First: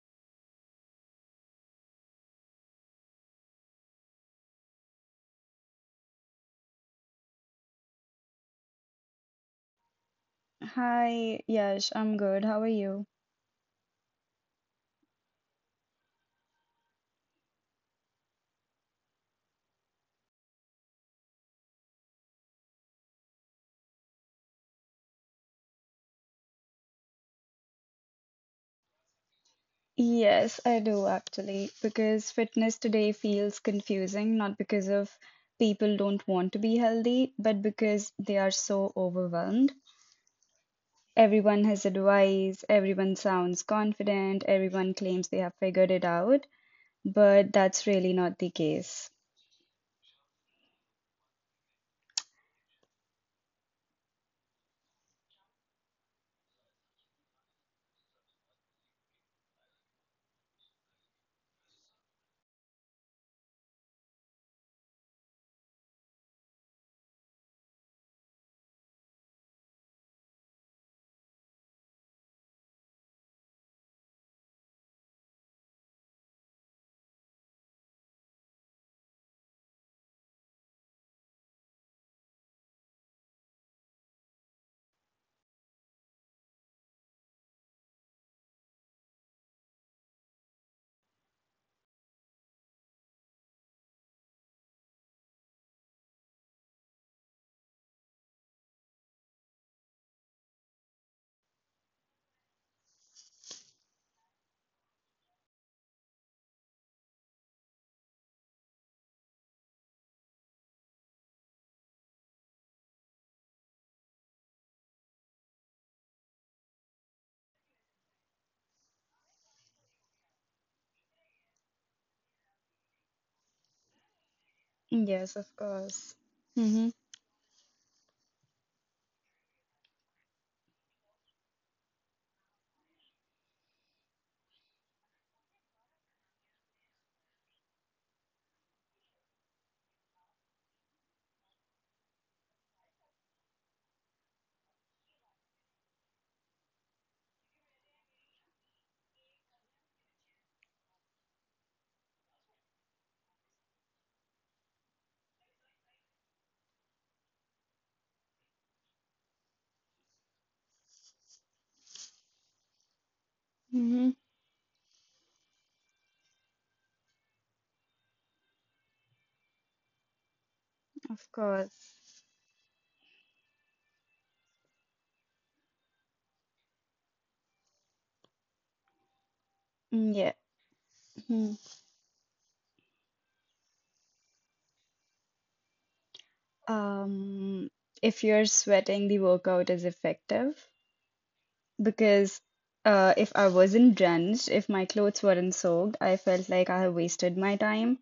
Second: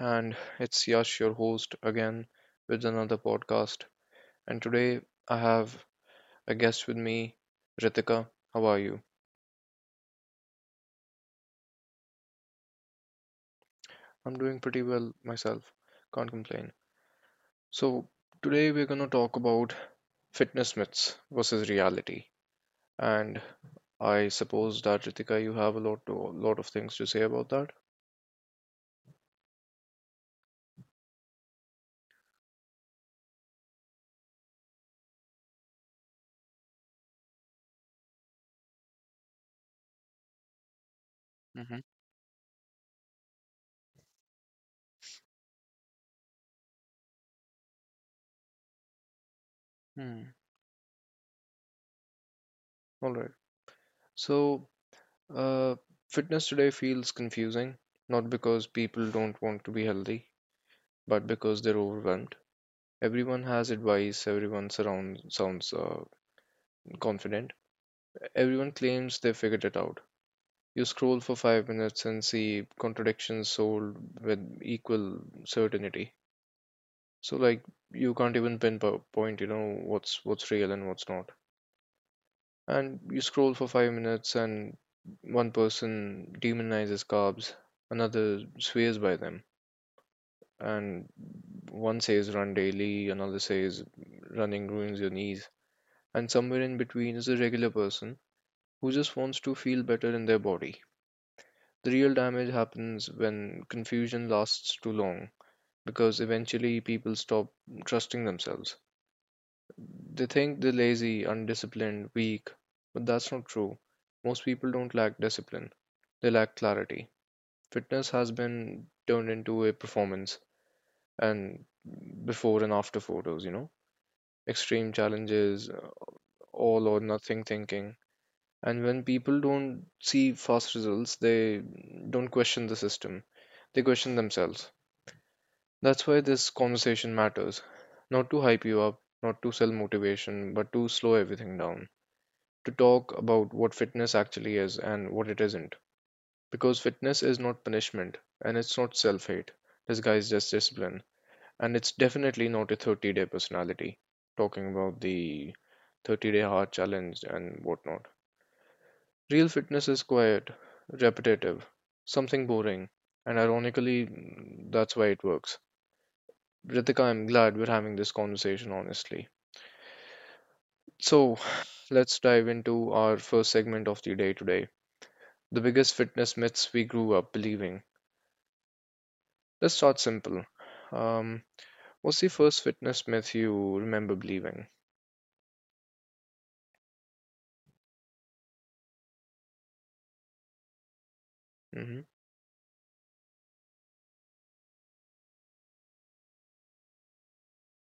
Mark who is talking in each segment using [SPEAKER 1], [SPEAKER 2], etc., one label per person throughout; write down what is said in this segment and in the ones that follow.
[SPEAKER 1] and it's Yash, your host, again with another podcast. And today I have a guest with me, Ritika. How are you?
[SPEAKER 2] Hi, Yash, I'm good. How are you?
[SPEAKER 1] I'm doing pretty well myself, can't complain. So, today we're gonna talk about fitness myths versus reality. And I suppose that, Ritika, you have lot of things to say about that.
[SPEAKER 2] Yes, I do actually, because fitness today feels confusing, not because of people don't want to be healthy, but because they are so overwhelmed. Everyone has advice, everyone sounds confident, everyone claims they have figured it out, but that's really not the case.
[SPEAKER 1] Mm-hmm. All right. So, Uh, fitness today feels confusing, not because people don't want to be healthy, but because they're overwhelmed. Everyone has advice, sounds confident, everyone claims they figured it out. You scroll for 5 minutes and see contradictions sold with equal certainty. So, like, you can't even pinpoint, what's real and what's not. And you scroll for 5 minutes, and one person demonizes carbs, another swears by them, and one says run daily, another says running ruins your knees, and somewhere in between is a regular person who just wants to feel better in their body. The real damage happens when confusion lasts too long because eventually people stop trusting themselves. They think they're lazy, undisciplined, weak, but that's not true. Most people don't lack discipline, they lack clarity. Fitness has been turned into a performance and before and after photos, you know, extreme
[SPEAKER 2] Yes, of
[SPEAKER 1] challenges,
[SPEAKER 2] course. Mm-hmm.
[SPEAKER 1] all or nothing thinking. And when people don't see fast results, they don't question the system, they question themselves. That's why this conversation matters. Not to hype you up, not to sell motivation, but to slow everything down. To talk about what fitness actually is and what it isn't. Because fitness is not punishment and it's not self hate. Disguised as discipline. And it's definitely not a 30-day personality, talking about the 30-day hard challenge and whatnot. Real fitness is quiet, repetitive, something boring, and
[SPEAKER 2] Mm-hmm.
[SPEAKER 1] ironically, that's why it works. Ritika, I'm glad we're having this conversation, honestly.
[SPEAKER 2] Of
[SPEAKER 1] So,
[SPEAKER 2] course.
[SPEAKER 1] let's dive into our first segment of the day today, the biggest fitness myths we grew up believing. Let's start
[SPEAKER 2] Mm, yeah.
[SPEAKER 1] simple. Um,
[SPEAKER 2] Mm.
[SPEAKER 1] what's the first fitness myth you remember believing?
[SPEAKER 2] Um, if you're sweating, the workout is effective
[SPEAKER 1] Hmm.
[SPEAKER 2] because if I wasn't drenched, if my clothes weren't soaked, I felt like I have wasted my time.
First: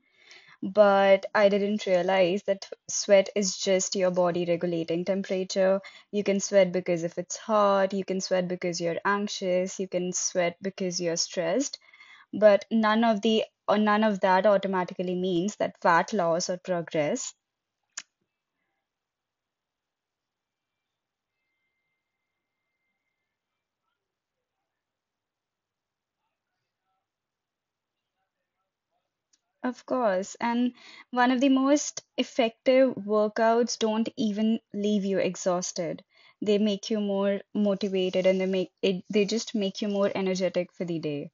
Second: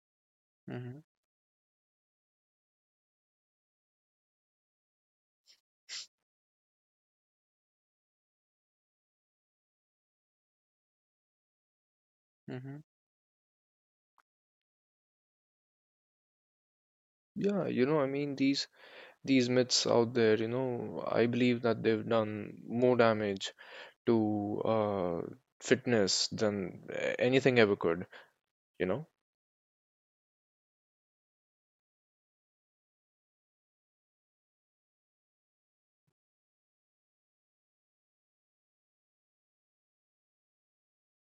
[SPEAKER 1] Hmm.
[SPEAKER 2] But I didn't realize that sweat is just your body regulating temperature. You can sweat because if it's hot, you can sweat because you're anxious, you can sweat because you're stressed. But
[SPEAKER 1] Hmm.
[SPEAKER 2] none of that automatically means that fat loss or progress.
[SPEAKER 1] Yeah, you know, I mean these myths out there, you know, I believe that they've done more damage to fitness than anything ever could, you know?
[SPEAKER 2] Of course. And one of the most effective workouts don't even leave you exhausted. They make you more motivated and they just make you more energetic for the day.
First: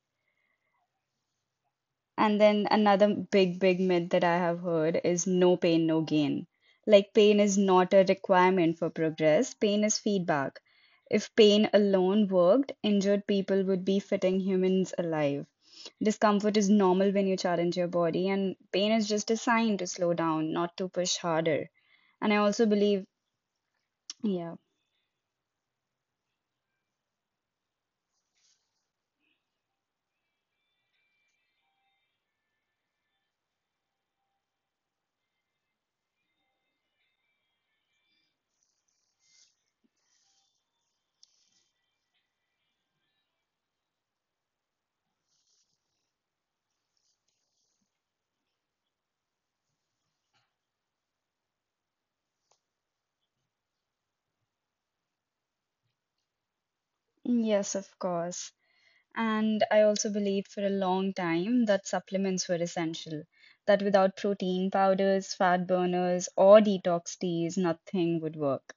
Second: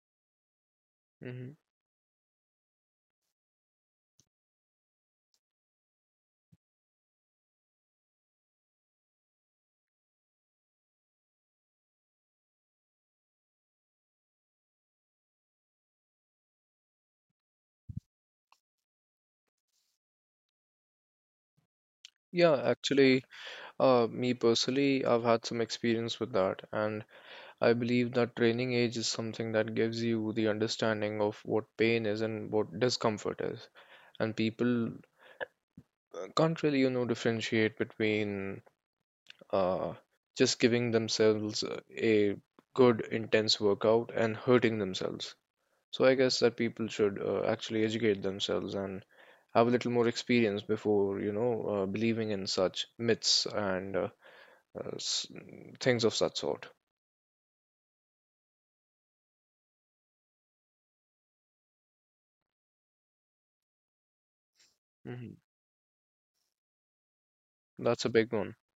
[SPEAKER 1] Hmm.
[SPEAKER 2] And then another big, big myth that I have heard is no pain, no gain. Like, pain is not a requirement for progress, pain is feedback. If pain alone worked, injured people would be fitting humans alive. Discomfort is normal when you challenge your body, and pain is just a sign to slow down, not to push harder. And I
[SPEAKER 1] Yeah,
[SPEAKER 2] also believe,
[SPEAKER 1] actually, me
[SPEAKER 2] yeah,
[SPEAKER 1] personally, I've had some experience with that, and I believe that training age is something that gives you the understanding of what pain is and what discomfort is. And people can't really, you know, differentiate between uh, just giving themselves a good, intense workout and hurting themselves. So I guess that people should actually educate themselves and have a little more experience before, you know, believing in such myths and uh, s- things of such sort.
[SPEAKER 2] yes, of course. And I also believed for a long time that supplements were essential, that without protein powders,
[SPEAKER 1] Hmm.
[SPEAKER 2] fat burners, or detox teas,
[SPEAKER 1] That's a
[SPEAKER 2] nothing
[SPEAKER 1] big
[SPEAKER 2] would
[SPEAKER 1] one.
[SPEAKER 2] work.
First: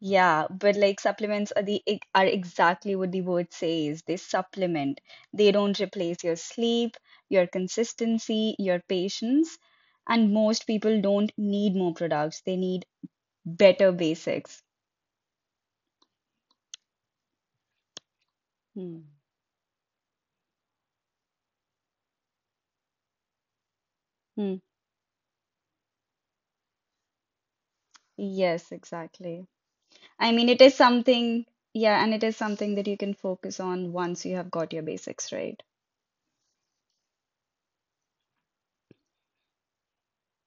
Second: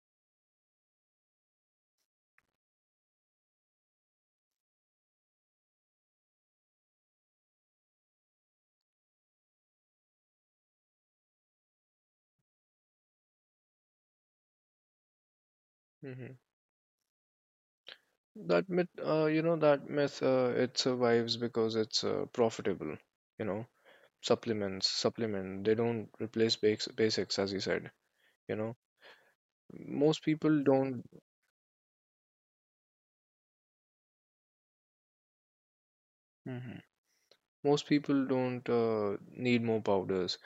[SPEAKER 2] Yeah, but like supplements are exactly what the word says. They supplement. They don't replace your sleep, your consistency, your patience. And most people don't need more products. They need better basics.
[SPEAKER 1] Hmm. That
[SPEAKER 2] Hmm.
[SPEAKER 1] myth, it survives because it's profitable. You know,
[SPEAKER 2] Hmm.
[SPEAKER 1] supplements, supplement. They don't replace basics, as you said. You
[SPEAKER 2] Yes,
[SPEAKER 1] know,
[SPEAKER 2] exactly.
[SPEAKER 1] most
[SPEAKER 2] I mean, it
[SPEAKER 1] people
[SPEAKER 2] is
[SPEAKER 1] don't.
[SPEAKER 2] something, yeah, and it is something that you can focus on once you have got your basics right.
[SPEAKER 1] Mhm. Most people don't need more powders.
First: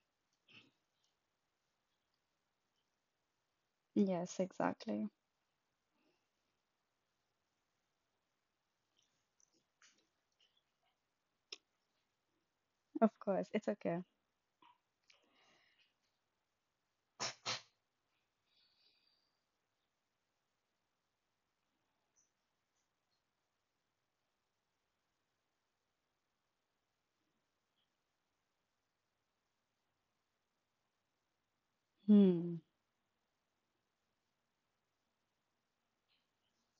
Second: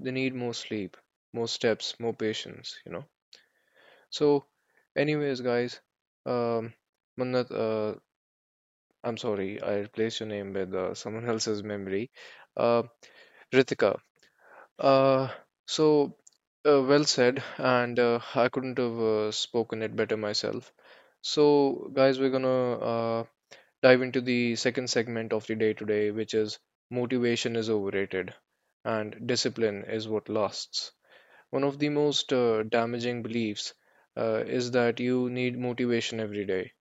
[SPEAKER 1] They need more sleep, more steps, more patience. You know.
[SPEAKER 2] Yes,
[SPEAKER 1] So,
[SPEAKER 2] exactly.
[SPEAKER 1] anyways, guys, um, Mannat, I'm sorry, I replaced your name with someone else's memory. Uh,
[SPEAKER 2] Of course, it's
[SPEAKER 1] Ritika,
[SPEAKER 2] okay.
[SPEAKER 1] Uh, so well said, and I couldn't have spoken it better myself. So, guys, we're gonna dive into the second segment of the day today, which is motivation is overrated and discipline is what lasts. One of the most
[SPEAKER 2] Hmm.
[SPEAKER 1] damaging beliefs is that you need motivation every day.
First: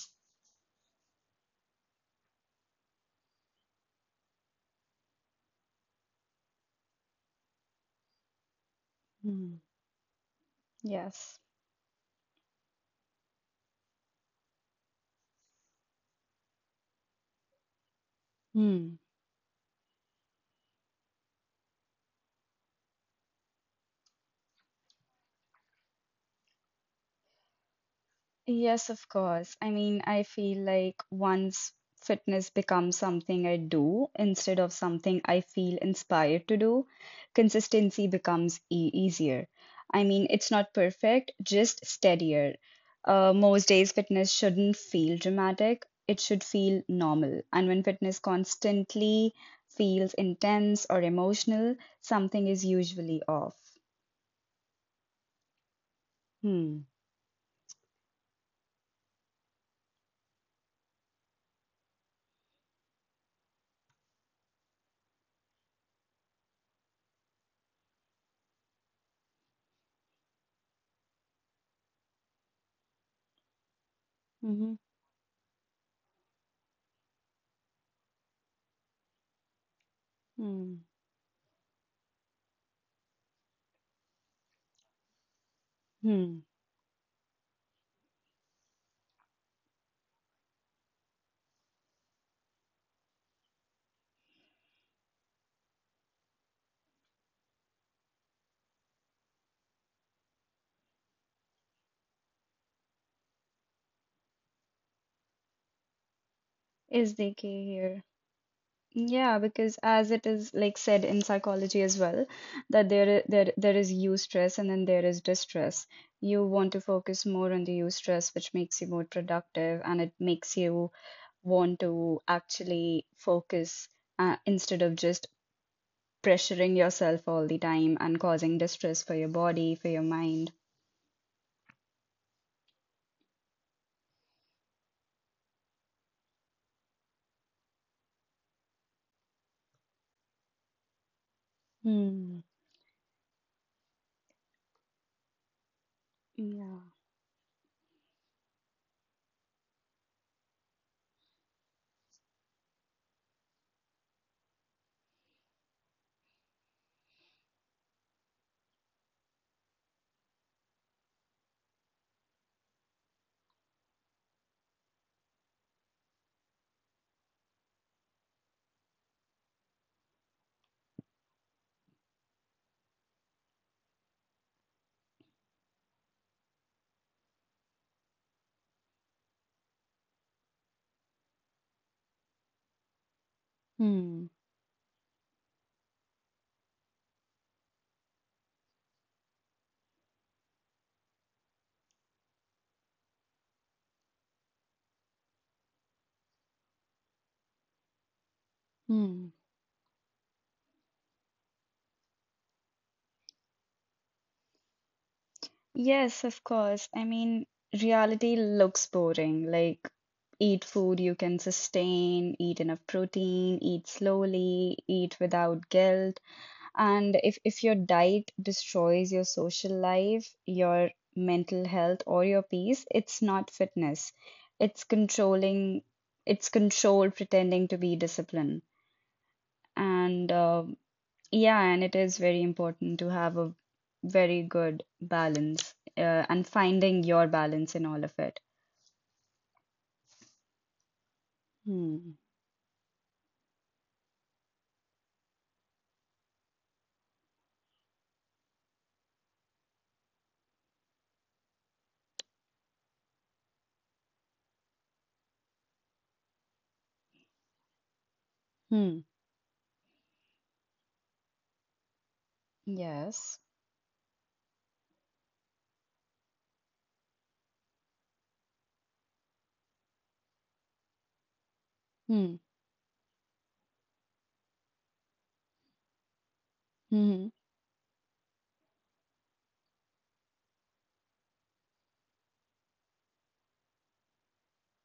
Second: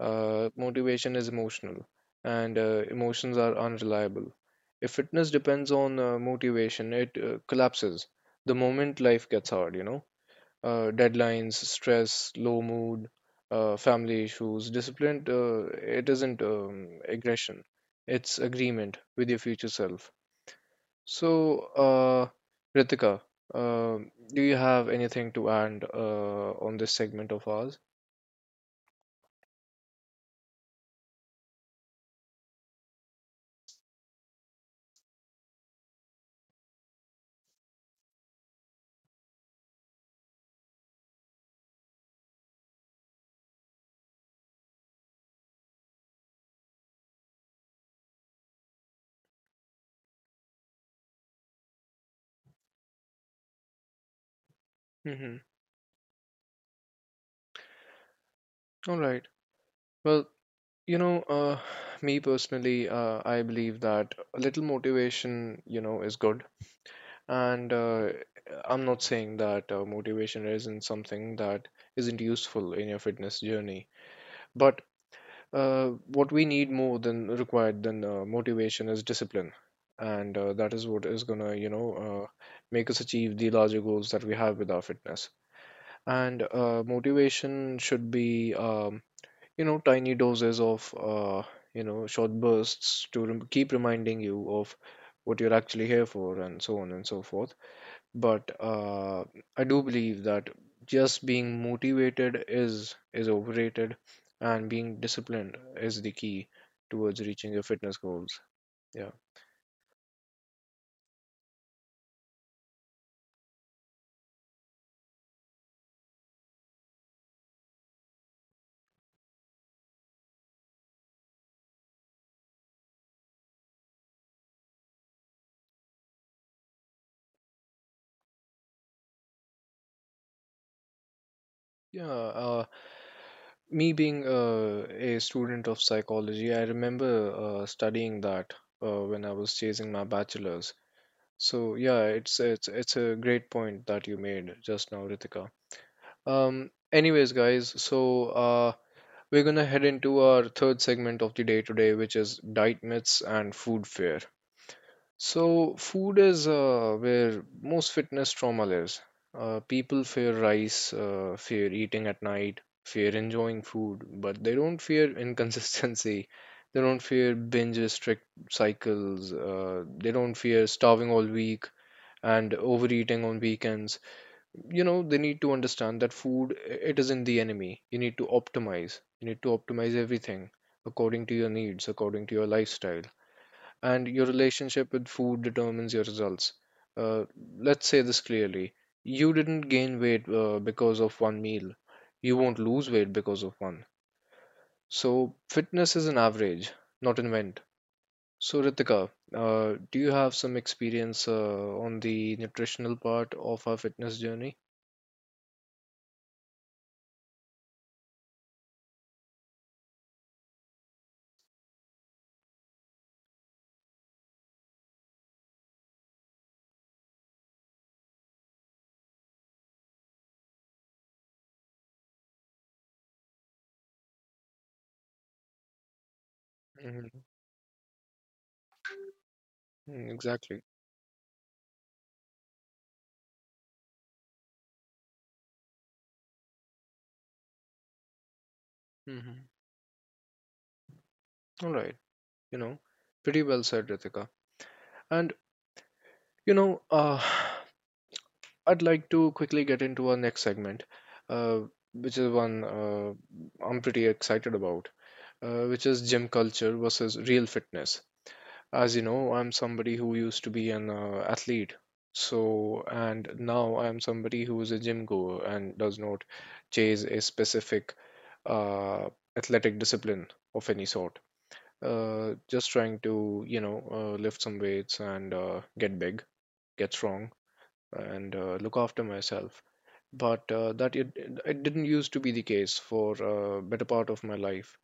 [SPEAKER 1] Motivation is emotional, and emotions are unreliable. If fitness depends on motivation, it collapses the moment life gets
[SPEAKER 2] Hmm.
[SPEAKER 1] hard, you know.
[SPEAKER 2] Yes.
[SPEAKER 1] Deadlines, stress, low mood, family issues. Discipline, it isn't aggression, it's agreement
[SPEAKER 2] Hmm.
[SPEAKER 1] with your future self. So, Ritika, uh, do you have anything to add on this segment of ours?
[SPEAKER 2] Yes, of course. I mean, I feel like once fitness becomes something I do instead of something I feel inspired to do, consistency becomes e easier. I mean, it's not perfect, just steadier. Most days, fitness shouldn't feel dramatic, it should feel normal. And when fitness constantly feels intense or emotional, something is usually off.
[SPEAKER 1] Mm-hmm.
[SPEAKER 2] Hmm.
[SPEAKER 1] All right. Well, you know, me personally, I believe that a little motivation, you know, is good. And I'm not saying that motivation isn't something that isn't useful in your fitness journey.
[SPEAKER 2] Mm-hmm.
[SPEAKER 1] But what we need more than motivation is discipline. And that
[SPEAKER 2] Hmm.
[SPEAKER 1] is what is gonna, you know, make us achieve the larger goals that we have with our fitness.
[SPEAKER 2] Hmm.
[SPEAKER 1] And motivation should be you know, tiny doses of you know, short bursts to keep reminding you of what you're actually here for and so on and so forth, but I do believe that just being motivated is overrated and being disciplined is the key
[SPEAKER 2] Is
[SPEAKER 1] towards reaching your
[SPEAKER 2] DK
[SPEAKER 1] fitness
[SPEAKER 2] here?
[SPEAKER 1] goals. Yeah.
[SPEAKER 2] Yeah, because as it is like said in psychology as well, that there I- there is eustress and then there is distress. You want to focus more on the eustress, which makes you more productive and it makes you want to actually focus instead of just pressuring yourself all the time and causing distress for your body, for your mind.
[SPEAKER 1] Yeah. uh, Me being a student of psychology, I remember studying that when I was chasing my bachelor's. So yeah, it's
[SPEAKER 2] Hmm.
[SPEAKER 1] it's it's a great point that you made just now, Ritika.
[SPEAKER 2] Yeah.
[SPEAKER 1] Anyways, guys, so we're gonna head into our third segment of the day today, which is diet myths and food fear. So food is where most fitness trauma lives. People fear rice, fear eating at night, fear enjoying food, but they don't fear inconsistency. They don't fear binge restrict cycles. They don't fear starving all week and overeating on weekends. You know, they need to understand that food, it isn't the enemy. You need to optimize you need to optimize everything according to your needs, according to your lifestyle, and your
[SPEAKER 2] Hmm.
[SPEAKER 1] relationship with food determines your results. uh, let's say this clearly: you didn't gain weight because of one meal, you won't lose weight because of one. So fitness is an average, not an event. So, Ritika,
[SPEAKER 2] Hmm.
[SPEAKER 1] do you have some experience on the nutritional part of our fitness journey?
[SPEAKER 2] Yes, of course. I mean, reality looks boring. Like, eat food you can sustain, eat enough protein, eat slowly, eat without guilt. And if your diet destroys your social life, your mental health, or your peace, it's not fitness. It's controlling, it's control
[SPEAKER 1] Hmm.
[SPEAKER 2] pretending to be discipline. And
[SPEAKER 1] Exactly.
[SPEAKER 2] yeah, and it is very important to have a very good balance and finding your balance in all of it.
[SPEAKER 1] Hmm. All right.
[SPEAKER 2] Hmm.
[SPEAKER 1] You know, pretty well said, Ritika. And you know, I'd like to quickly get into our next segment, uh, which is one I'm pretty excited about, which is gym culture versus real fitness. As
[SPEAKER 2] Hmm.
[SPEAKER 1] you know, I'm somebody who used to be an athlete. So, and
[SPEAKER 2] Yes.
[SPEAKER 1] now I'm somebody who is a gym goer and does not chase a specific uh, athletic discipline of any sort.
[SPEAKER 2] Hmm.
[SPEAKER 1] Just trying to, you know, lift some weights and get big, get
[SPEAKER 2] Hmm.
[SPEAKER 1] strong, and look after myself. But it didn't used to be the case for better part of my life.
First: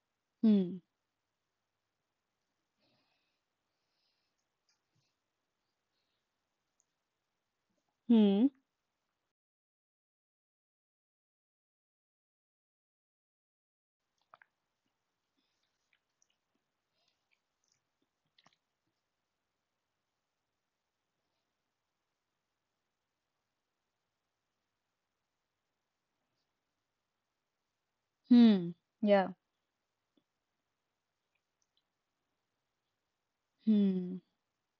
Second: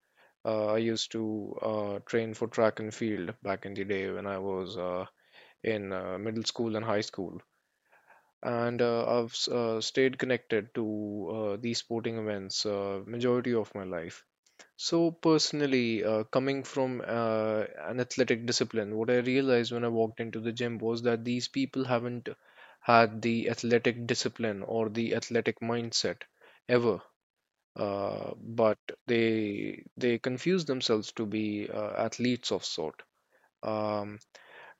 [SPEAKER 1] I
[SPEAKER 2] Hmm.
[SPEAKER 1] used to train for track and field back in the day when I was in middle school and high school.
[SPEAKER 2] Hmm.
[SPEAKER 1] And I've stayed connected to these sporting events majority of my life. So personally, coming from an athletic discipline, what I realized when I walked into the gym was that these people haven't had the athletic discipline or the athletic mindset ever. Uh,
[SPEAKER 2] Hmm.
[SPEAKER 1] but
[SPEAKER 2] Yeah.
[SPEAKER 1] they they confuse themselves to be athletes of sort. Um,
[SPEAKER 2] Hmm.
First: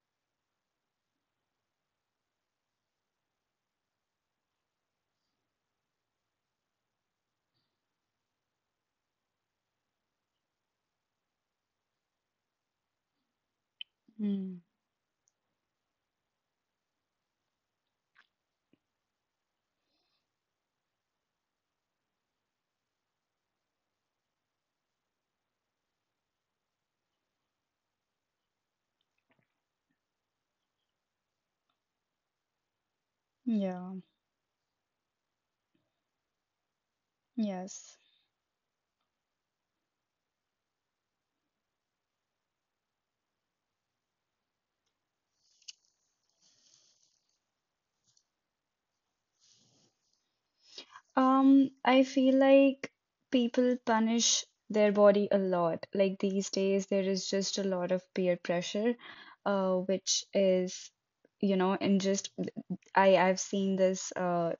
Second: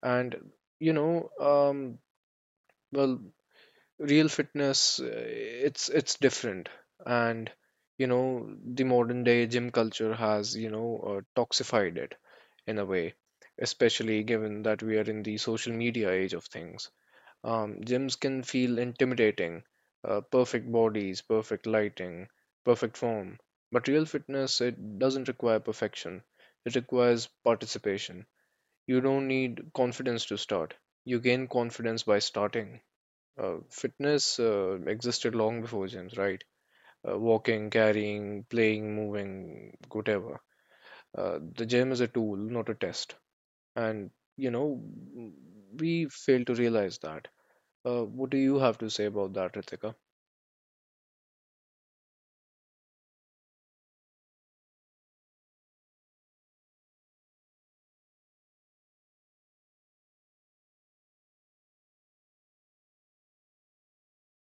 [SPEAKER 1] and you know, well, Real fitness, it's different, and you know, the modern day gym culture has, you know, toxified it in a way, especially
[SPEAKER 2] Hmm.
[SPEAKER 1] given that we are in the social media age of things. Gyms can feel intimidating. Perfect bodies, perfect lighting, perfect form, but real fitness, it doesn't require perfection, it requires participation. You don't need confidence to start, you gain confidence by starting.
[SPEAKER 2] Yeah.
[SPEAKER 1] Fitness existed long before gyms, right? Walking,
[SPEAKER 2] Yes.
[SPEAKER 1] carrying, playing, moving, whatever. The gym is a tool, not a test. And, you know, we fail to realize that. What do you have to say about that, Ritika?
[SPEAKER 2] I feel like people punish their body a lot. Like these days, there is just a lot of peer pressure, which is, you know, and just I've seen this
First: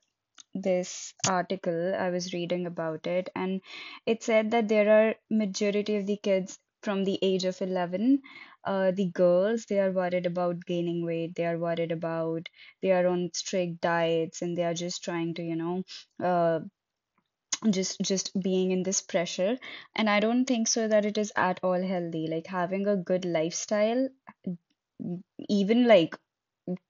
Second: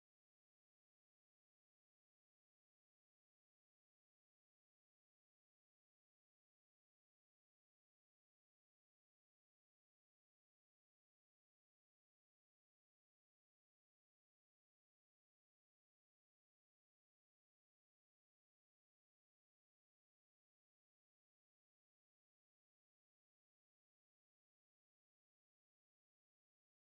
[SPEAKER 2] this article I was reading about it, and it said that there are majority of the kids from the age of 11. The girls, they are worried about gaining weight, they are worried about they are on strict diets, and they are just trying to, you know, uh, just being in this pressure. And I don't think so that it is at all healthy. Like having a good lifestyle, even like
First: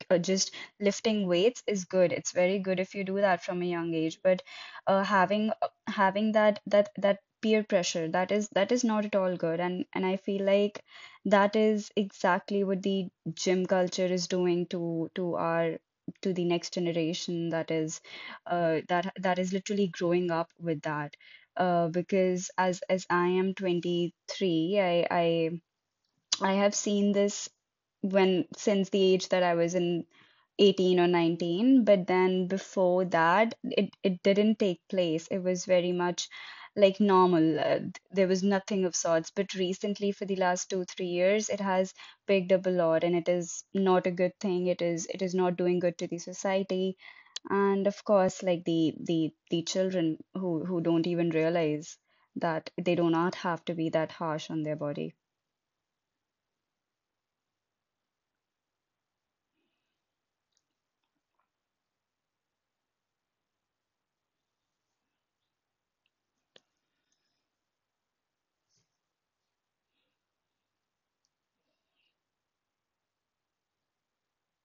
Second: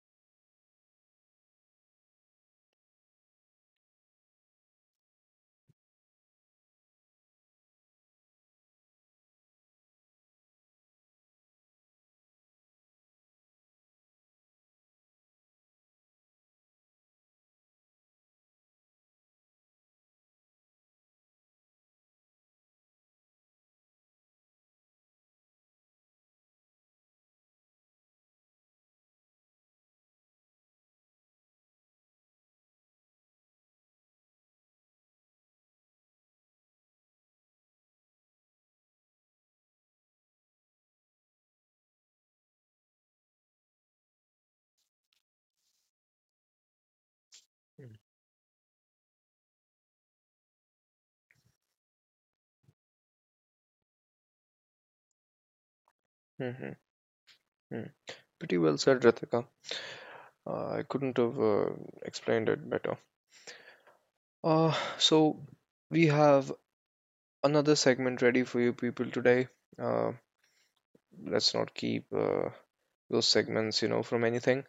[SPEAKER 2] just lifting weights is good, it's very good if you do that from a young age. But having that peer pressure, that is not at all good. And I feel like that is exactly what the gym culture is doing to our, to the next generation, that is literally growing up with that, because as I am 23, I have seen this. When Since the age that I was in 18 or 19, but then before that it didn't take place. It was very much like normal. There was nothing of sorts, but recently for the last 2-3 years it has picked up a lot, and it is not a good thing. It is, it is not doing good to the society. And of course, like the children, who don't even realize that they do not have to be that harsh on their body.
[SPEAKER 1] Mm-hmm. Pretty well said, Ritika. I couldn't have explained it better. So we have another segment ready for you people today. Uh, let's not keep those segments, you know, from anything.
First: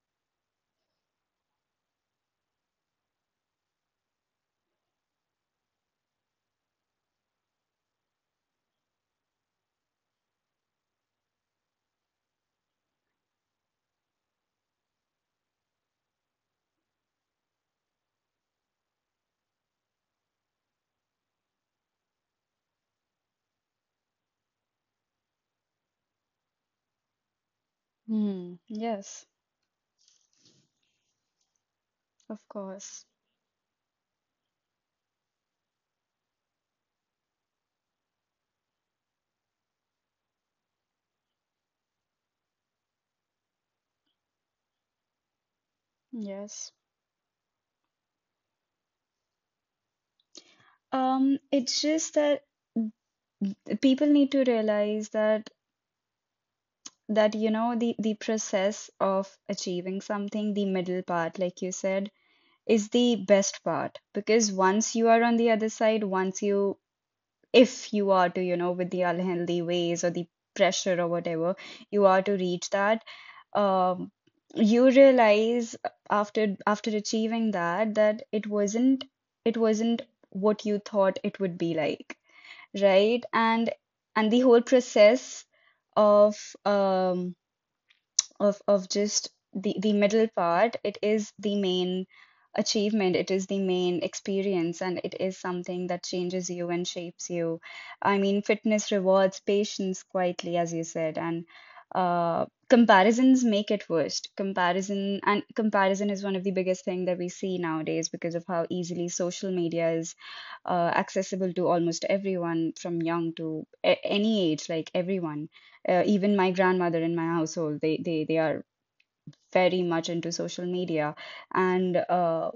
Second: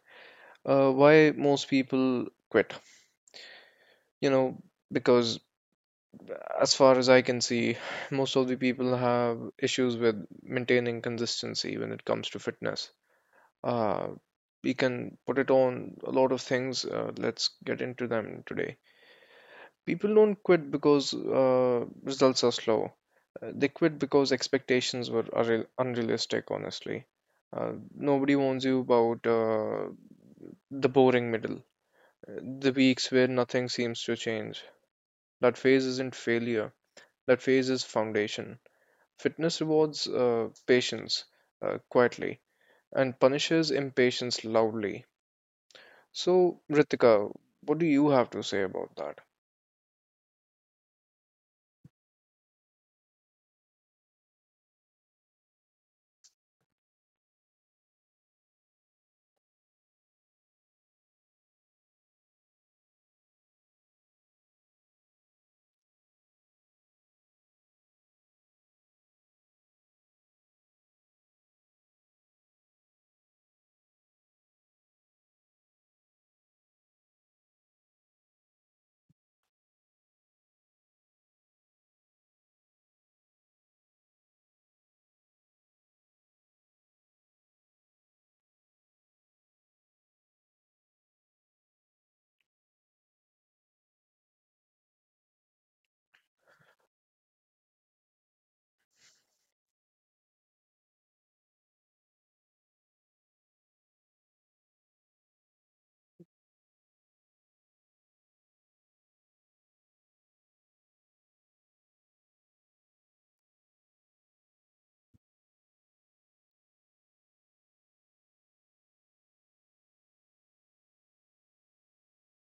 [SPEAKER 1] Why most people quit? You know, because, as far as I can see, most of the people have issues with maintaining consistency when it comes to fitness. uh, we can put it on a lot of things. Let's get into them today. People don't quit because uh, results are slow. They quit because expectations were unrealistic, honestly. uh, Nobody
[SPEAKER 2] Mm,
[SPEAKER 1] warns you about
[SPEAKER 2] yes.
[SPEAKER 1] the boring middle,
[SPEAKER 2] Of
[SPEAKER 1] uh, the
[SPEAKER 2] course.
[SPEAKER 1] weeks where nothing seems to change. That phase isn't failure. That phase is foundation. Fitness rewards patience quietly and punishes impatience loudly. So,
[SPEAKER 2] Yes.
[SPEAKER 1] Ritika, what do you have to say about that?
[SPEAKER 2] It's just that people need to realize that you know, the process of achieving something, the middle part, like you said, is the best part. Because once you are on the other side, once you, if you are to, you know, with the unhealthy ways or the pressure or whatever, you are to reach that, um, you realize after achieving that, that it wasn't, it wasn't what you thought it would be like, right? And the whole process of, um, of just the middle part, it is the main achievement, it is the main experience, and it is something that changes you and shapes you. I mean, fitness rewards patience quietly, as you said. And comparisons make it worst. Comparison is one of the biggest thing that we see nowadays, because of how easily social media is accessible to almost everyone from young to any age, like everyone. Even my grandmother in my household, they are very much into social media. And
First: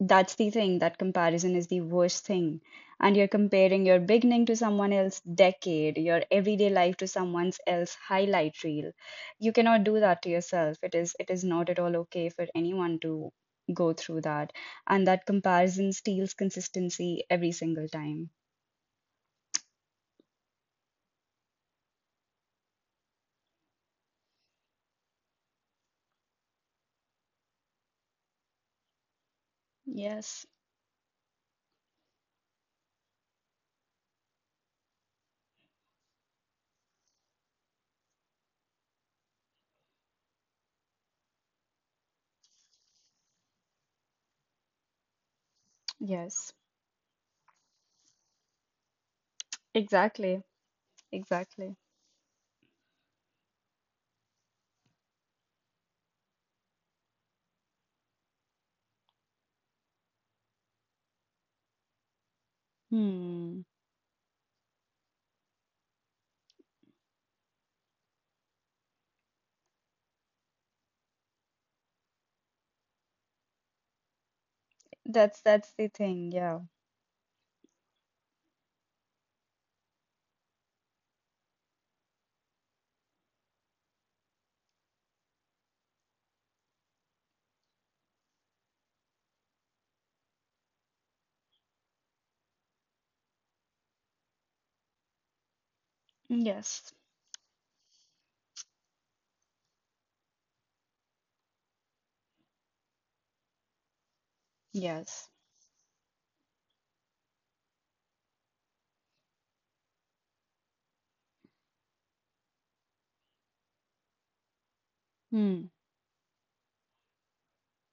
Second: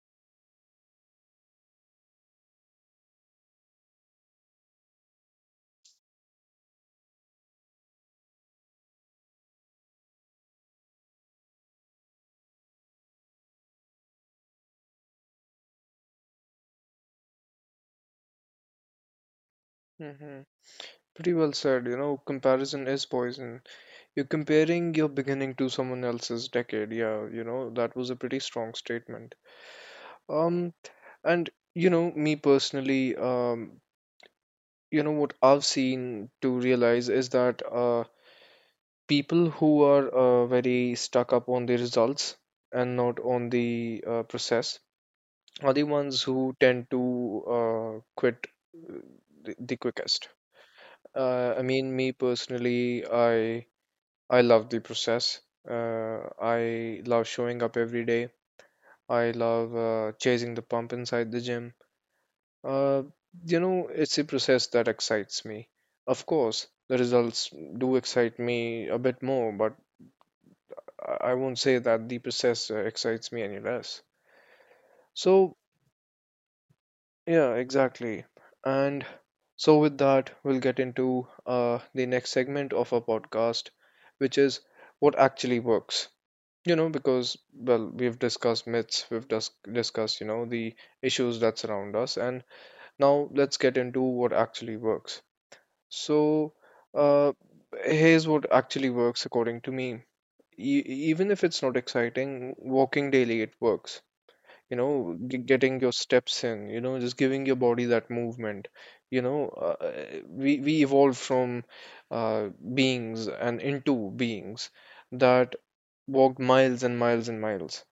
[SPEAKER 2] that's the thing, that comparison is the worst thing. And you're comparing your beginning to someone else's decade, your everyday life to someone else's highlight reel. You cannot do that to yourself. It is, it is not at all okay for anyone to go through that. And that comparison steals consistency every single time.
[SPEAKER 1] Hmm. Pretty well said. You know, comparison is poison. You're comparing your beginning to someone else's decade. Yeah, you know, that was a pretty strong statement.
[SPEAKER 2] Yes,
[SPEAKER 1] Um, and you know, me personally, you know, what I've seen to realize is that people who are very stuck up on the results and not on the process are the ones who
[SPEAKER 2] yes,
[SPEAKER 1] tend to quit uh, the quickest.
[SPEAKER 2] exactly,
[SPEAKER 1] I
[SPEAKER 2] exactly.
[SPEAKER 1] mean, me personally, I love the process. I love showing up every day. I love chasing the pump inside the gym. Uh, you
[SPEAKER 2] Hmm.
[SPEAKER 1] know, it's a process that excites me. Of course, the results do excite me a bit more, but I won't say that the process excites me any less. So,
[SPEAKER 2] That's the thing, yeah.
[SPEAKER 1] yeah, exactly. And so, with that, we'll get into the next segment of our podcast, which is what actually works. You know, because, well, we've discussed myths, we've discussed, you know, the issues that surround us, and now let's get into what actually works. So,
[SPEAKER 2] Yes.
[SPEAKER 1] uh, here's what actually works according to me. E- Even if it's not exciting, walking daily, it works. You know,
[SPEAKER 2] Yes.
[SPEAKER 1] getting your steps in, you know, just giving your body that movement. you know uh, we evolved from, uh, beings, and into beings that
[SPEAKER 2] Hmm.
[SPEAKER 1] walked miles and miles and miles.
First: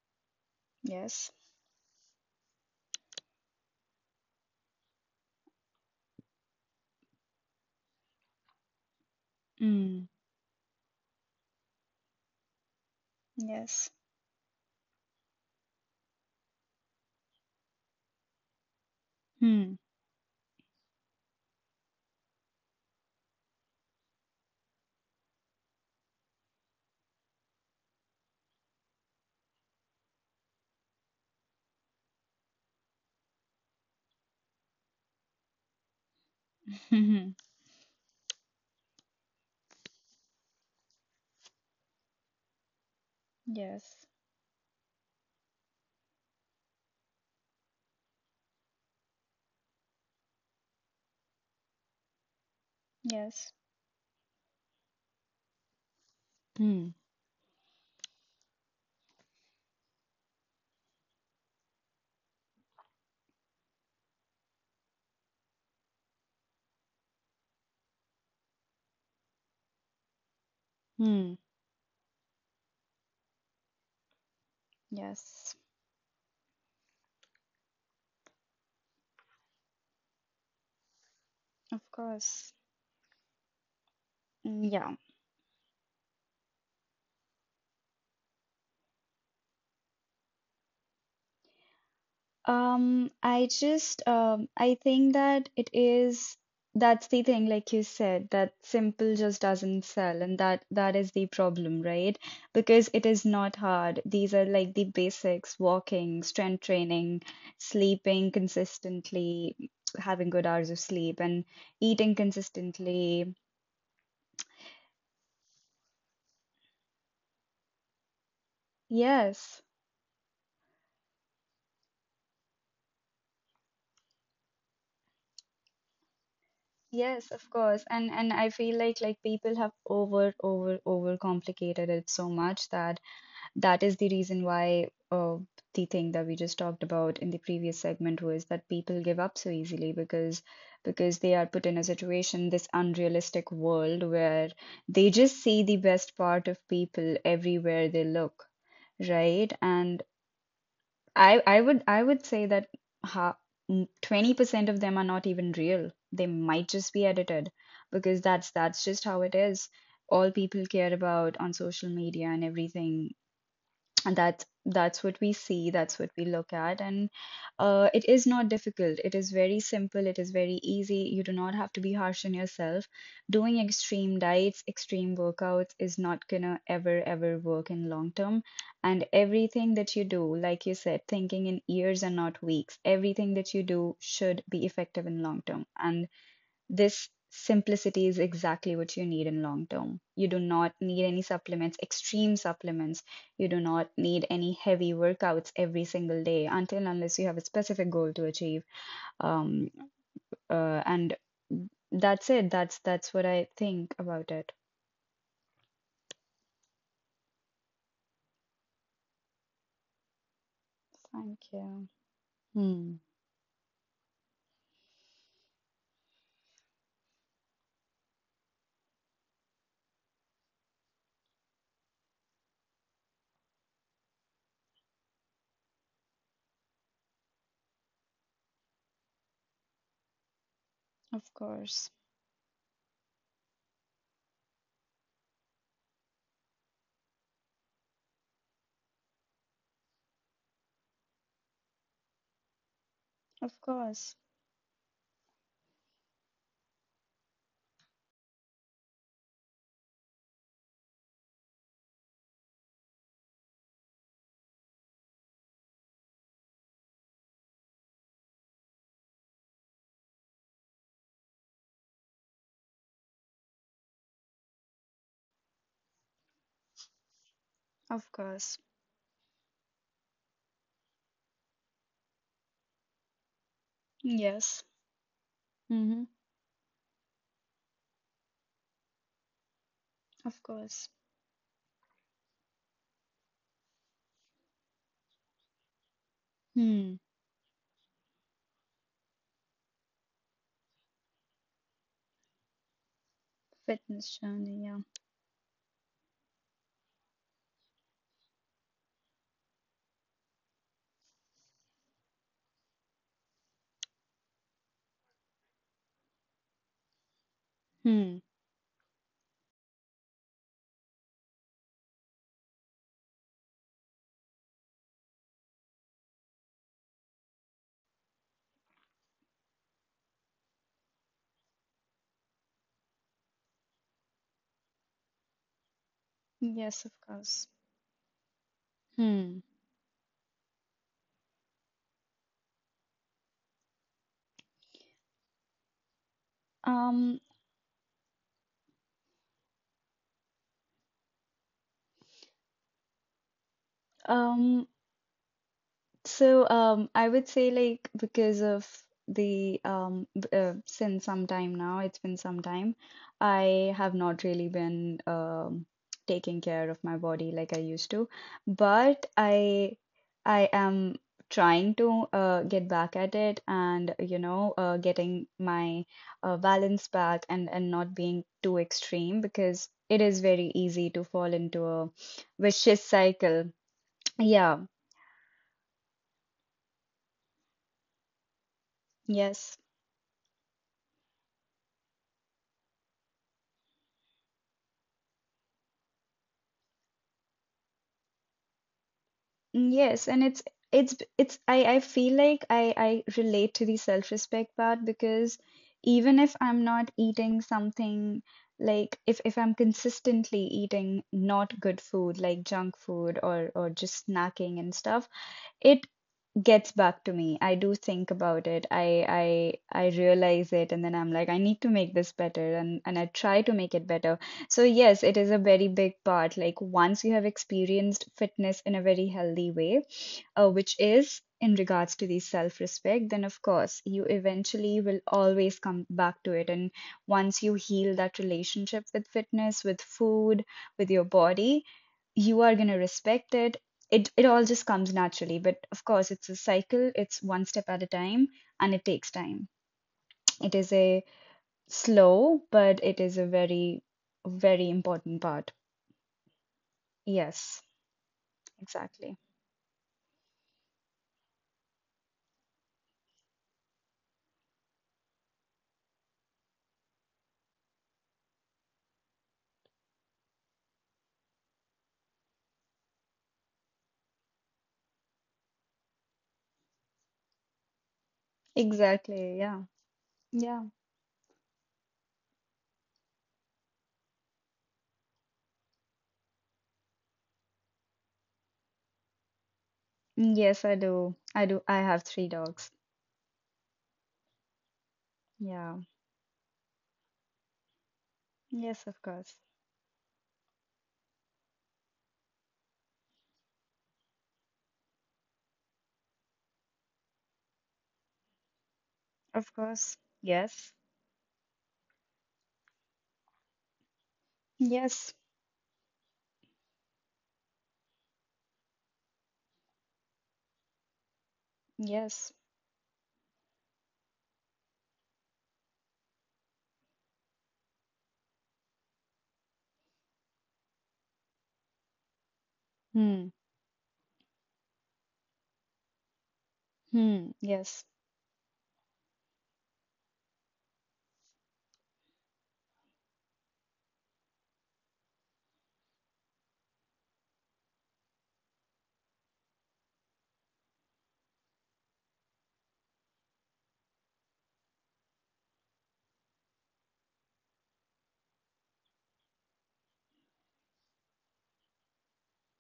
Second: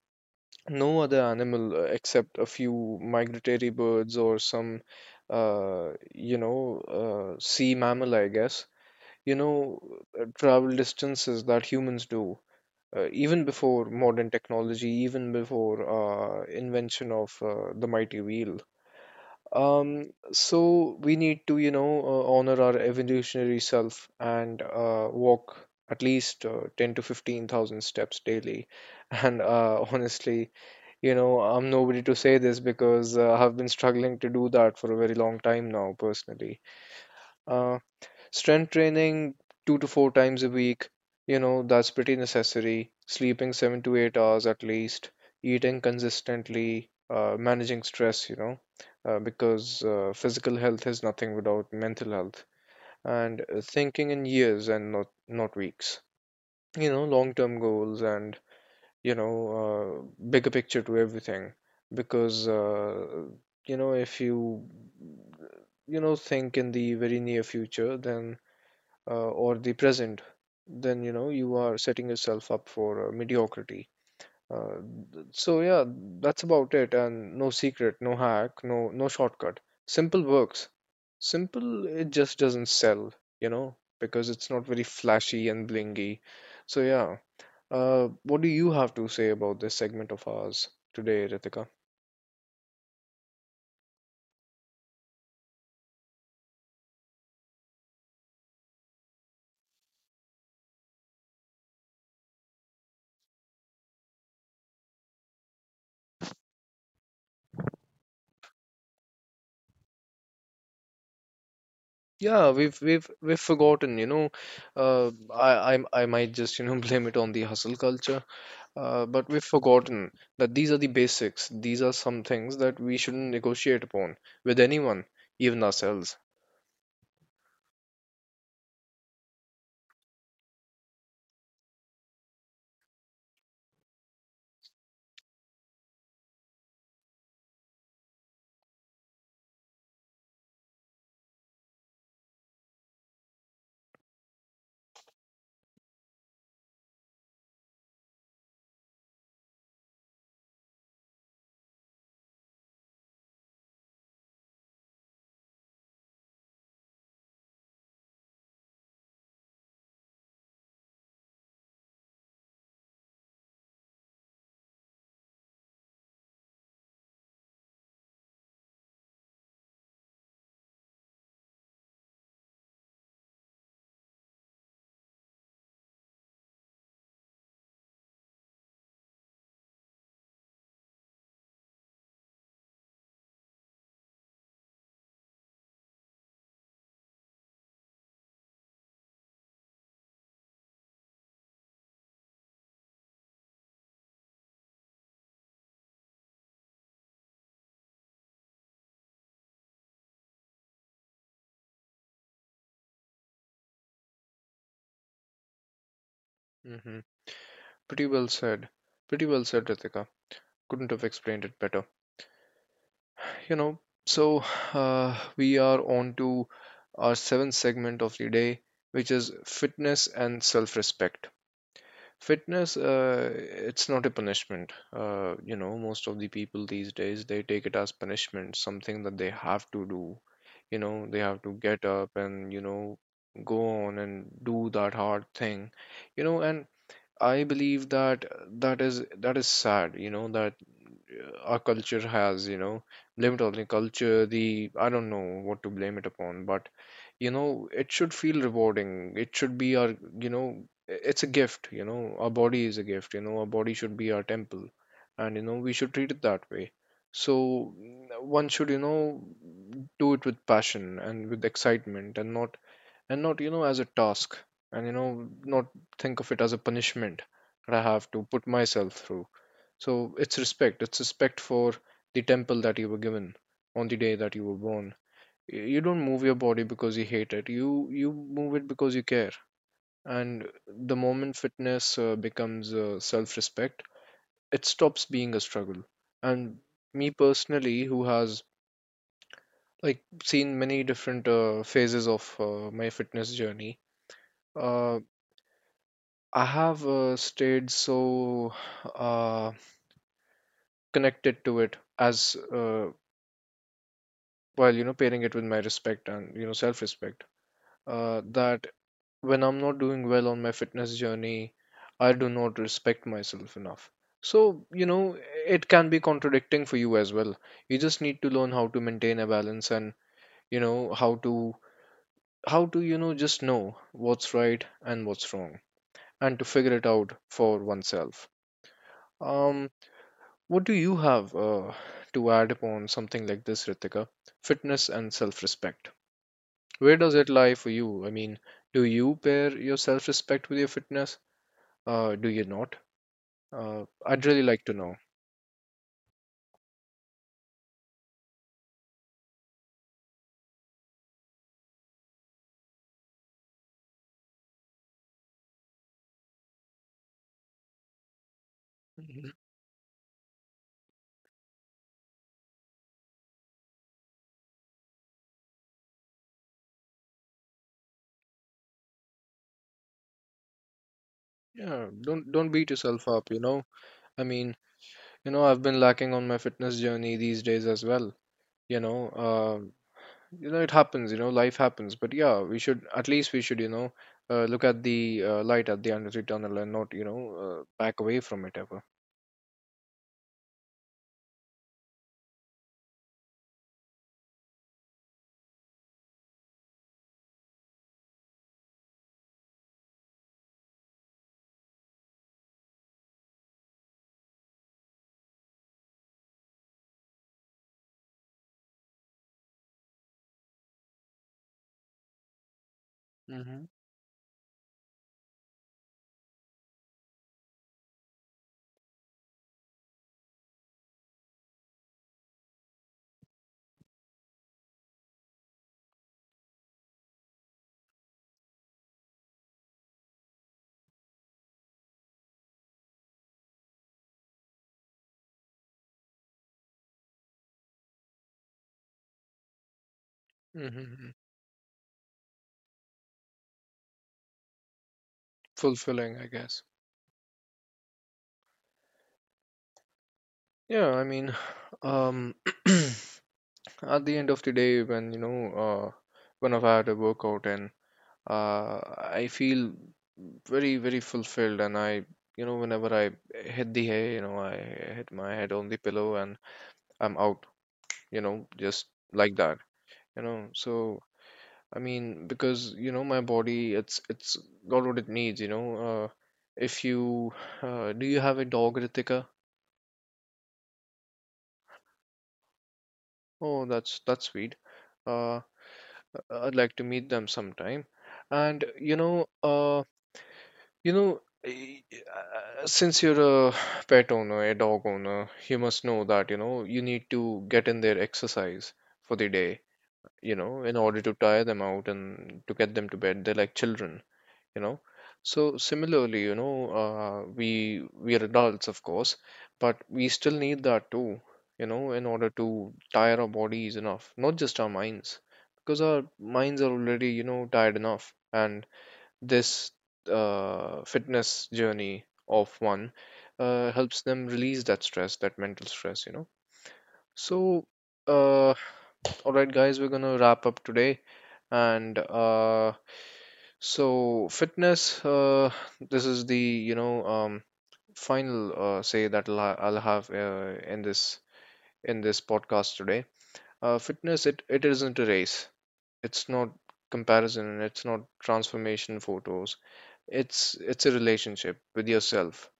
[SPEAKER 1] No other
[SPEAKER 2] Yes.
[SPEAKER 1] animal, except a few migratory birds or some, uh, you know sea mammal, I guess, you know,
[SPEAKER 2] Hmm.
[SPEAKER 1] travel distances that humans do, even before
[SPEAKER 2] Yes.
[SPEAKER 1] modern technology, even before invention of the mighty wheel.
[SPEAKER 2] Hmm.
[SPEAKER 1] So we need to, you know, honor our evolutionary self and walk at least 10 to 15,000 steps daily. And honestly, you know, I'm nobody to say this because I've been struggling to do that for a very long time now, personally.
[SPEAKER 2] Hmm.
[SPEAKER 1] Uh, Strength training 2 to 4 times a week, you know, that's pretty necessary. Sleeping seven to
[SPEAKER 2] Yes.
[SPEAKER 1] eight hours at least, eating consistently, managing stress, you know, because physical health is nothing without mental health, and
[SPEAKER 2] Yes.
[SPEAKER 1] thinking in years and not weeks.
[SPEAKER 2] Hmm.
[SPEAKER 1] You know, long-term goals and, you know, bigger picture to everything, because you know, if you, you know, think in the very near future, then or the present, then you know
[SPEAKER 2] Hmm.
[SPEAKER 1] you are setting yourself up for mediocrity. Uh, th-
[SPEAKER 2] Yes.
[SPEAKER 1] so yeah, that's about it. And no secret, no hack, no shortcut. Simple works.
[SPEAKER 2] Of
[SPEAKER 1] Simple, it just
[SPEAKER 2] course.
[SPEAKER 1] doesn't sell, you know, because it's
[SPEAKER 2] Mm,
[SPEAKER 1] not very
[SPEAKER 2] yeah.
[SPEAKER 1] flashy and blingy. So yeah, what do you have to say about this segment of ours today, Ritika?
[SPEAKER 2] I think that it is, that's the thing, like you said, that simple just doesn't sell, and that is the problem, right? Because it is not hard. These are like the basics: walking, strength training, sleeping consistently, having good hours of sleep, and eating
[SPEAKER 1] Yeah,
[SPEAKER 2] consistently.
[SPEAKER 1] we've forgotten, you know. I might just, you know, blame it on the hustle culture. But we've
[SPEAKER 2] Yes.
[SPEAKER 1] forgotten that these are the basics. These are some things that we shouldn't negotiate upon with anyone, even ourselves.
[SPEAKER 2] Yes, of course. And I feel like, people have over complicated it so much, that that is the reason why. The thing that we just talked about in the previous segment was that people give up so easily because they are put in a situation, this unrealistic world, where they just see the best part of people everywhere they look, right? And I would say that, ha, 20% of them are not even real, they might just be edited, because that's just how it is. All people care about on social media and everything, and that's what we see, that's what we look at. And it is not difficult, it is very simple, it is very easy. You do not have to be harsh on yourself. Doing extreme diets, extreme workouts is not gonna ever, ever work in long term. And everything that you do, like you said, thinking in years and not weeks, everything that you do should be effective in long term. And this simplicity is exactly what you need in long term. You do not need any supplements, extreme supplements. You do not need any heavy workouts every single day, until unless you have a specific goal to achieve. Um, and that's it. That's what I think about it.
[SPEAKER 1] Hmm. Pretty well said. Pretty well said, Ritika. Couldn't have
[SPEAKER 2] Thank
[SPEAKER 1] explained it better.
[SPEAKER 2] you. Hmm.
[SPEAKER 1] You know, so we are on to our seventh segment of the day, which is fitness and self-respect. Fitness, it's not a punishment. You know, most of the people these days they take it as punishment, something that they have to do. You know, they
[SPEAKER 2] Of
[SPEAKER 1] have to get
[SPEAKER 2] course.
[SPEAKER 1] up and, you know, go on and do that hard thing. You know, and I believe that that is sad, you know, that our culture has, you know, blame it on
[SPEAKER 2] Of
[SPEAKER 1] the
[SPEAKER 2] course.
[SPEAKER 1] culture, the I don't know what to blame it upon, but you know it should feel rewarding, it should be our, you know, it's a gift, you know, our body is a gift, you know, our body should be our temple, and you know we should treat it that way. So, n- one should, you know, do it with passion and with excitement, and not, you know, as a task, and you know, not think of it as a punishment that I have
[SPEAKER 2] Of
[SPEAKER 1] to put
[SPEAKER 2] course.
[SPEAKER 1] myself through. So, it's respect, it's respect for the temple that you were given on the day that you were
[SPEAKER 2] Yes.
[SPEAKER 1] born. You don't
[SPEAKER 2] Mm-hmm.
[SPEAKER 1] move your body because you hate it, you move it because you care,
[SPEAKER 2] Of
[SPEAKER 1] and
[SPEAKER 2] course.
[SPEAKER 1] the moment fitness becomes self-respect, it stops being a struggle. And
[SPEAKER 2] Hmm.
[SPEAKER 1] me personally, who has like seen many different phases of my fitness journey,
[SPEAKER 2] Fitness journey. Yeah.
[SPEAKER 1] uh, I have stayed so uh, connected to it as, while you know pairing it with my respect and you know self-respect,
[SPEAKER 2] Hmm.
[SPEAKER 1] that when I'm not doing well on my fitness journey, I do not respect myself enough. So, you know, it can be contradicting for you as well. You just need to learn how to maintain a balance and, you know, how to, you know, just know what's right and what's wrong, and to figure
[SPEAKER 2] Yes,
[SPEAKER 1] it
[SPEAKER 2] of
[SPEAKER 1] out
[SPEAKER 2] course.
[SPEAKER 1] for oneself.
[SPEAKER 2] Hmm.
[SPEAKER 1] Um, what do you have to add upon something like this, Ritika? Fitness and self-respect. Where does
[SPEAKER 2] Um.
[SPEAKER 1] it lie for you? I mean, do you pair your self-respect with your fitness? Do you not? I'd really like
[SPEAKER 2] Um,
[SPEAKER 1] to know.
[SPEAKER 2] I would say, like, because of since some time now, it's been some time, I have not really been taking care of my body like I used to, but
[SPEAKER 1] Mhm.
[SPEAKER 2] I am trying to get back at it and you know getting my balance back, and not being too extreme, because it is very easy to fall into a
[SPEAKER 1] Yeah, don't beat
[SPEAKER 2] vicious
[SPEAKER 1] yourself up, you
[SPEAKER 2] cycle.
[SPEAKER 1] know. I mean,
[SPEAKER 2] Yeah.
[SPEAKER 1] you know, I've been lacking on my fitness journey these days as well. You know,
[SPEAKER 2] Yes.
[SPEAKER 1] uh, you know, it happens. You know, life happens. But yeah, we should at least, we should, you know, look at the light at the end of the tunnel, and not, you know, back away from it ever.
[SPEAKER 2] Mm, yes, and it's I feel like I relate to the self-respect part, because even if I'm not eating something, like if I'm consistently eating not good food, like junk food or just snacking and stuff, it gets back to me. I do think about it. I realize it, and then I'm like, I need to make this better, and I try to
[SPEAKER 1] Mm-hmm.
[SPEAKER 2] make it better. So yes, it is a very big part. Like once you have experienced fitness in a very healthy way, which is in regards to the self-respect, then of course you eventually will always come back to it. And once you heal that relationship with fitness, with food, with your body, you are going to respect it. It all just comes naturally. But of course, it's a cycle, it's one step at a time, and it takes time. It is a
[SPEAKER 1] Mm-hmm.
[SPEAKER 2] slow, but it is a very, very important part.
[SPEAKER 1] Fulfilling, I guess.
[SPEAKER 2] Yes, exactly,
[SPEAKER 1] Yeah, I mean, um, at the end of the day, when, you know, uh, when I had a workout, and I feel very, very fulfilled. And I, you know, whenever I hit the hay, you know, I hit my head on the pillow and I'm out, you know, just like
[SPEAKER 2] exactly.
[SPEAKER 1] that,
[SPEAKER 2] Yeah.
[SPEAKER 1] you know.
[SPEAKER 2] Yeah.
[SPEAKER 1] So, I mean, because, you know, my body, it's got what it needs, you know. If you, Do you have a dog, Ritika?
[SPEAKER 2] Mm, yes, I do, I do, I have 3 dogs.
[SPEAKER 1] Oh, that's sweet. Uh,
[SPEAKER 2] Yeah.
[SPEAKER 1] I'd like to meet them sometime. And
[SPEAKER 2] Yes,
[SPEAKER 1] you
[SPEAKER 2] of
[SPEAKER 1] know,
[SPEAKER 2] course.
[SPEAKER 1] you know, eh, since you're a pet owner, a dog owner, you must know that, you know, you need to get in their exercise for the
[SPEAKER 2] Of
[SPEAKER 1] day,
[SPEAKER 2] course.
[SPEAKER 1] you know,
[SPEAKER 2] Yes.
[SPEAKER 1] in order to tire them out and to get them to bed. They're like children, you know.
[SPEAKER 2] Yes.
[SPEAKER 1] So similarly, you know, we are adults, of course, but we still need that too, you know, in
[SPEAKER 2] Yes.
[SPEAKER 1] order to tire our bodies enough, not just our minds, because our minds are already, you know, tired enough. And this fitness journey of one
[SPEAKER 2] Hmm.
[SPEAKER 1] helps them release that stress, that mental stress, you know.
[SPEAKER 2] Hmm.
[SPEAKER 1] So,
[SPEAKER 2] Yes,
[SPEAKER 1] uh, all right, guys, we're gonna wrap up today, and so fitness. This is the, you know, final say that I'll have in this podcast today. Fitness, it isn't a race. It's not comparison, and it's not transformation photos. It's a relationship with yourself.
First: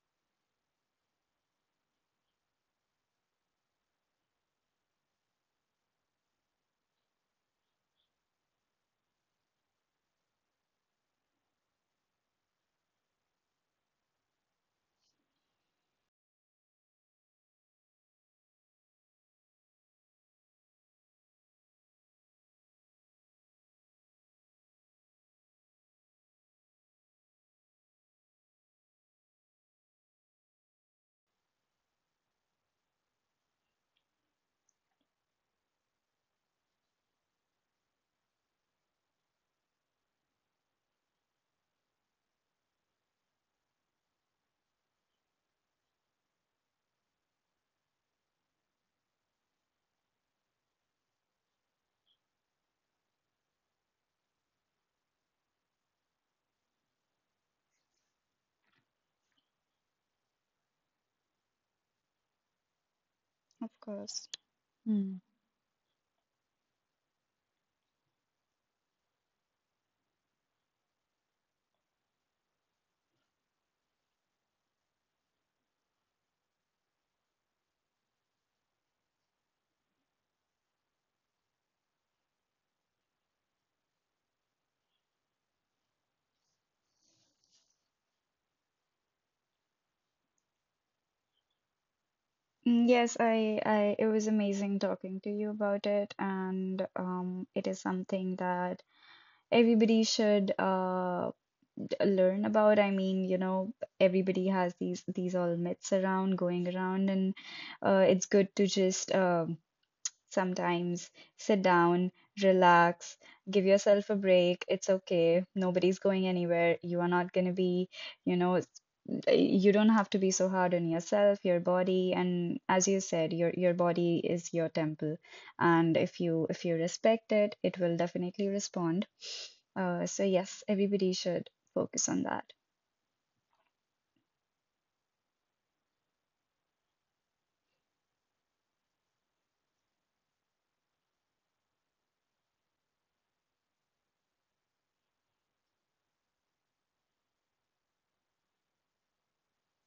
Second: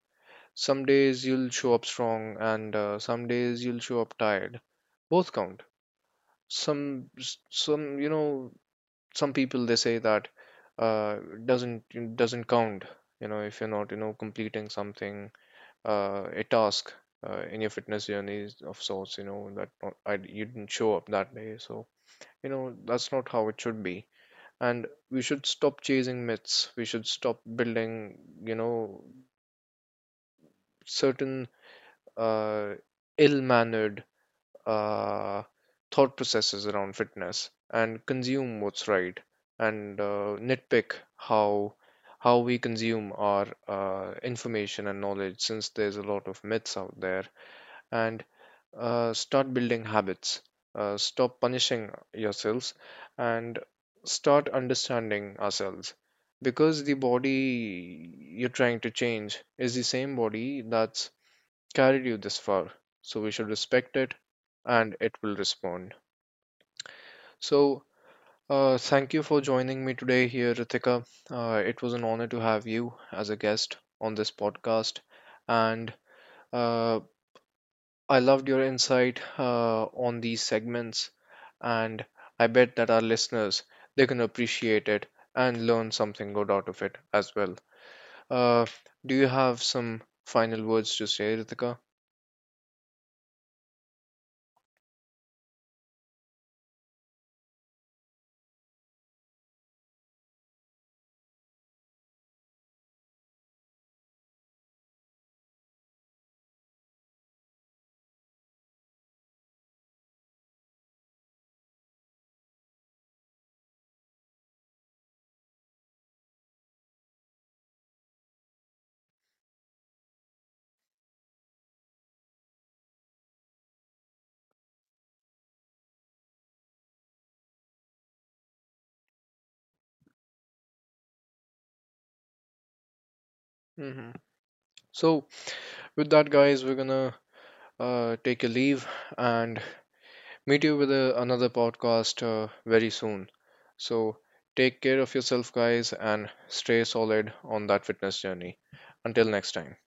[SPEAKER 1] Some days you'll show up strong, and some days you'll show up tired. Both count. Some some you know, some people, they say that uh, doesn't doesn't count, you know, if you're not, you know, completing something, a task, in your fitness journeys of sorts, you know, that not, I, you didn't show up that day, so you know that's not how it should be. And we should stop chasing myths, we should stop building, you know, certain uh, ill-mannered uh, thought processes around fitness, and consume what's right, and nitpick how we consume our information and knowledge, since there's a lot of myths out there, and start building habits, stop punishing yourselves, and start understanding ourselves, because the body you're trying to change is the same body that's carried you this far. So we should
[SPEAKER 2] of
[SPEAKER 1] respect it,
[SPEAKER 2] course.
[SPEAKER 1] and it
[SPEAKER 2] Hmm.
[SPEAKER 1] will respond. So, thank you for joining me today here, Ritika. It was an honor to have you as a guest on this podcast. And uh, I loved your insight on these segments. And I bet that our listeners, they can appreciate it and learn something good out of it as well. Uh, do you have some final words to say, Ritika?
[SPEAKER 2] Mm, yes. It was amazing talking to you about it, and it is something that everybody should learn about. I mean, you know, everybody has these all myths around going around, and it's good to just sometimes sit down, relax, give yourself a break. It's okay. Nobody's going anywhere. You are not going to be, you know, you don't have to be so hard on yourself, your body, and as you said, your body is your temple. And if you, if you respect it, it will definitely respond. So yes, everybody should focus on that.
[SPEAKER 1] Hmm. So, with that, guys, we're gonna take a leave and meet you with a, another podcast very soon. So take care of yourself, guys, and stay solid on that fitness journey. Until next time.